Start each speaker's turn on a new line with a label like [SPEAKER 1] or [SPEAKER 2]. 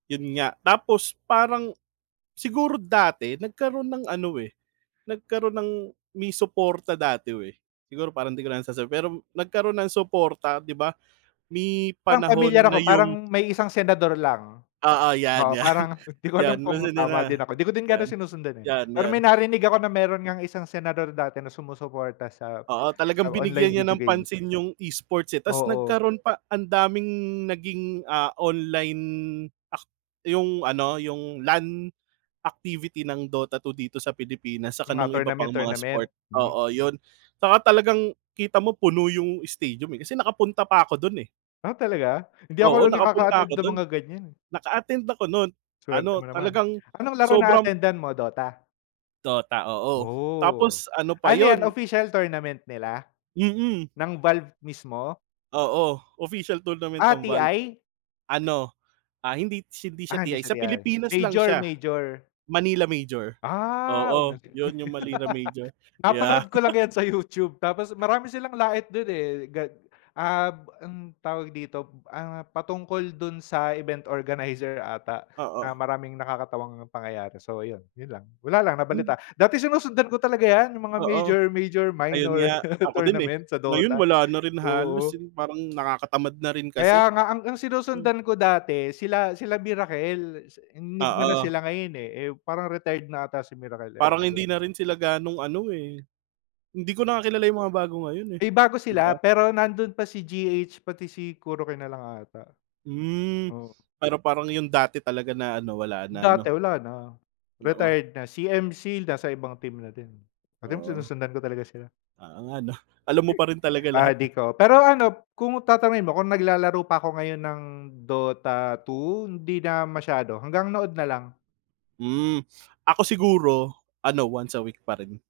[SPEAKER 1] 'Yon nga, tapos, parang, siguro dati nagkaroon ng ano, eh, nagkaroon ng may suporta dati eh. Siguro parang, 'di ko na lang sasabihin, pero nagkaroon ng suporta, 'di ba, may
[SPEAKER 2] Parang
[SPEAKER 1] panahon
[SPEAKER 2] pamilyar ako,
[SPEAKER 1] na
[SPEAKER 2] parang
[SPEAKER 1] yung
[SPEAKER 2] may isang senador lang.
[SPEAKER 1] Oo, 'yan,
[SPEAKER 2] Oo,
[SPEAKER 1] 'yan.
[SPEAKER 2] parang, 'di ko
[SPEAKER 1] 'Yan,
[SPEAKER 2] alam kung
[SPEAKER 1] mosi di
[SPEAKER 2] tama
[SPEAKER 1] nga,
[SPEAKER 2] din ako. 'Di ko din ga'no
[SPEAKER 1] 'yan?
[SPEAKER 2] sinusundan eh.
[SPEAKER 1] 'Yan,
[SPEAKER 2] Pero
[SPEAKER 1] 'yan.
[SPEAKER 2] may narinig ako, na meron ngang isang senador dati, na sumusuporta sa,
[SPEAKER 1] Oo,
[SPEAKER 2] sa
[SPEAKER 1] talagang
[SPEAKER 2] online
[SPEAKER 1] binigyan niya
[SPEAKER 2] video
[SPEAKER 1] ng
[SPEAKER 2] games.
[SPEAKER 1] pansin yung E-sports eh, tas
[SPEAKER 2] Oo.
[SPEAKER 1] nagkaroon pa ang daming naging, ah, online ak yung ano, yung LAN activity ng Dota 2 dito sa Pilipinas, tsaka
[SPEAKER 2] Mga
[SPEAKER 1] no'ng iba pang mga
[SPEAKER 2] tournament-tournament,
[SPEAKER 1] sport.
[SPEAKER 2] hmm.
[SPEAKER 1] Oo, 'yon, tsaka talagang kita mo, puno yung stadium eh, kasi nakapunta pa ako do'n eh.
[SPEAKER 2] Ah, talaga? Hindi ako
[SPEAKER 1] Oo,
[SPEAKER 2] no'n
[SPEAKER 1] nakapunta
[SPEAKER 2] nakaka-attend
[SPEAKER 1] ako
[SPEAKER 2] ng
[SPEAKER 1] do'n.
[SPEAKER 2] mga ganyan, eh.
[SPEAKER 1] Naka-attend ako no'n,
[SPEAKER 2] Swerte
[SPEAKER 1] ano,
[SPEAKER 2] mo naman,
[SPEAKER 1] talagang
[SPEAKER 2] anong laro
[SPEAKER 1] sobrang
[SPEAKER 2] na-attendan mo, Dota?
[SPEAKER 1] Dota, oo,
[SPEAKER 2] Oh,
[SPEAKER 1] tapos ano pa
[SPEAKER 2] ano yan
[SPEAKER 1] 'yon.
[SPEAKER 2] official tournament nila,
[SPEAKER 1] Mm.
[SPEAKER 2] ng Valve mismo?
[SPEAKER 1] Oo, official tournament
[SPEAKER 2] Ah,
[SPEAKER 1] ng Valve.
[SPEAKER 2] TI?
[SPEAKER 1] Ano, ah, hindi hindi siya
[SPEAKER 2] Ah, hindi
[SPEAKER 1] TI
[SPEAKER 2] siya
[SPEAKER 1] sa
[SPEAKER 2] TI
[SPEAKER 1] Pilipinas lang siya,
[SPEAKER 2] major-major.
[SPEAKER 1] Manila Major,
[SPEAKER 2] Ah,
[SPEAKER 1] oo,
[SPEAKER 2] umattend
[SPEAKER 1] 'yon yung Manila Major, yeah.
[SPEAKER 2] napanood ko lang yan sa YouTube, tapos marami silang lait do'n eh, gag ab ang tawag dito, ah, patungkol do'n sa event organizer ata, na
[SPEAKER 1] Oo.
[SPEAKER 2] maraming nakakatawang pangyayari. So, ayun, 'yon lang, wala lang
[SPEAKER 1] Hmm.
[SPEAKER 2] nabalita dati sinusundan ko talaga yan, yung mga
[SPEAKER 1] Oo,
[SPEAKER 2] major-major,
[SPEAKER 1] ayun
[SPEAKER 2] minor
[SPEAKER 1] nga, ako din, eh,
[SPEAKER 2] tournament sa
[SPEAKER 1] ngayon
[SPEAKER 2] Dota,
[SPEAKER 1] wala na rin
[SPEAKER 2] oo.
[SPEAKER 1] halos, hin parang nakakatamad na rin kasi.
[SPEAKER 2] Kaya nga, ang ang
[SPEAKER 1] Hmm.
[SPEAKER 2] sinusundan ko dati sila, sila Miracle, si Enigma na
[SPEAKER 1] Oo.
[SPEAKER 2] sila ngayon eh, eh, parang retired na ata si Miracle, ewan
[SPEAKER 1] Parang
[SPEAKER 2] ko
[SPEAKER 1] hindi na
[SPEAKER 2] do'n.
[SPEAKER 1] rin sila gano'ng ano, eh, hindi ko na nga kilala yung mga bago ngayon, eh,
[SPEAKER 2] May bago
[SPEAKER 1] 'di
[SPEAKER 2] sila,
[SPEAKER 1] ba?
[SPEAKER 2] pero nando'n pa si GH pati si KuroKy na lang ata,
[SPEAKER 1] Hmm,
[SPEAKER 2] oo.
[SPEAKER 1] pero parang yung dati talaga na ano, wala na,
[SPEAKER 2] Dati
[SPEAKER 1] 'no?
[SPEAKER 2] wala na,
[SPEAKER 1] No o.
[SPEAKER 2] retired na. Si MC, nasa ibang team na din, oh, tignan mo
[SPEAKER 1] Oo.
[SPEAKER 2] sinusundan ko talaga sila.
[SPEAKER 1] Oo nga 'no, alam mo pa rin talaga lahat eh.
[SPEAKER 2] Addict oh, pero ano, kung tatanungin mo kung naglalaro pa ako ngayon ng Dota 2, hindi na masyado, hanggang nood na lang.
[SPEAKER 1] Hmm, ako siguro ano, once a week pa rin.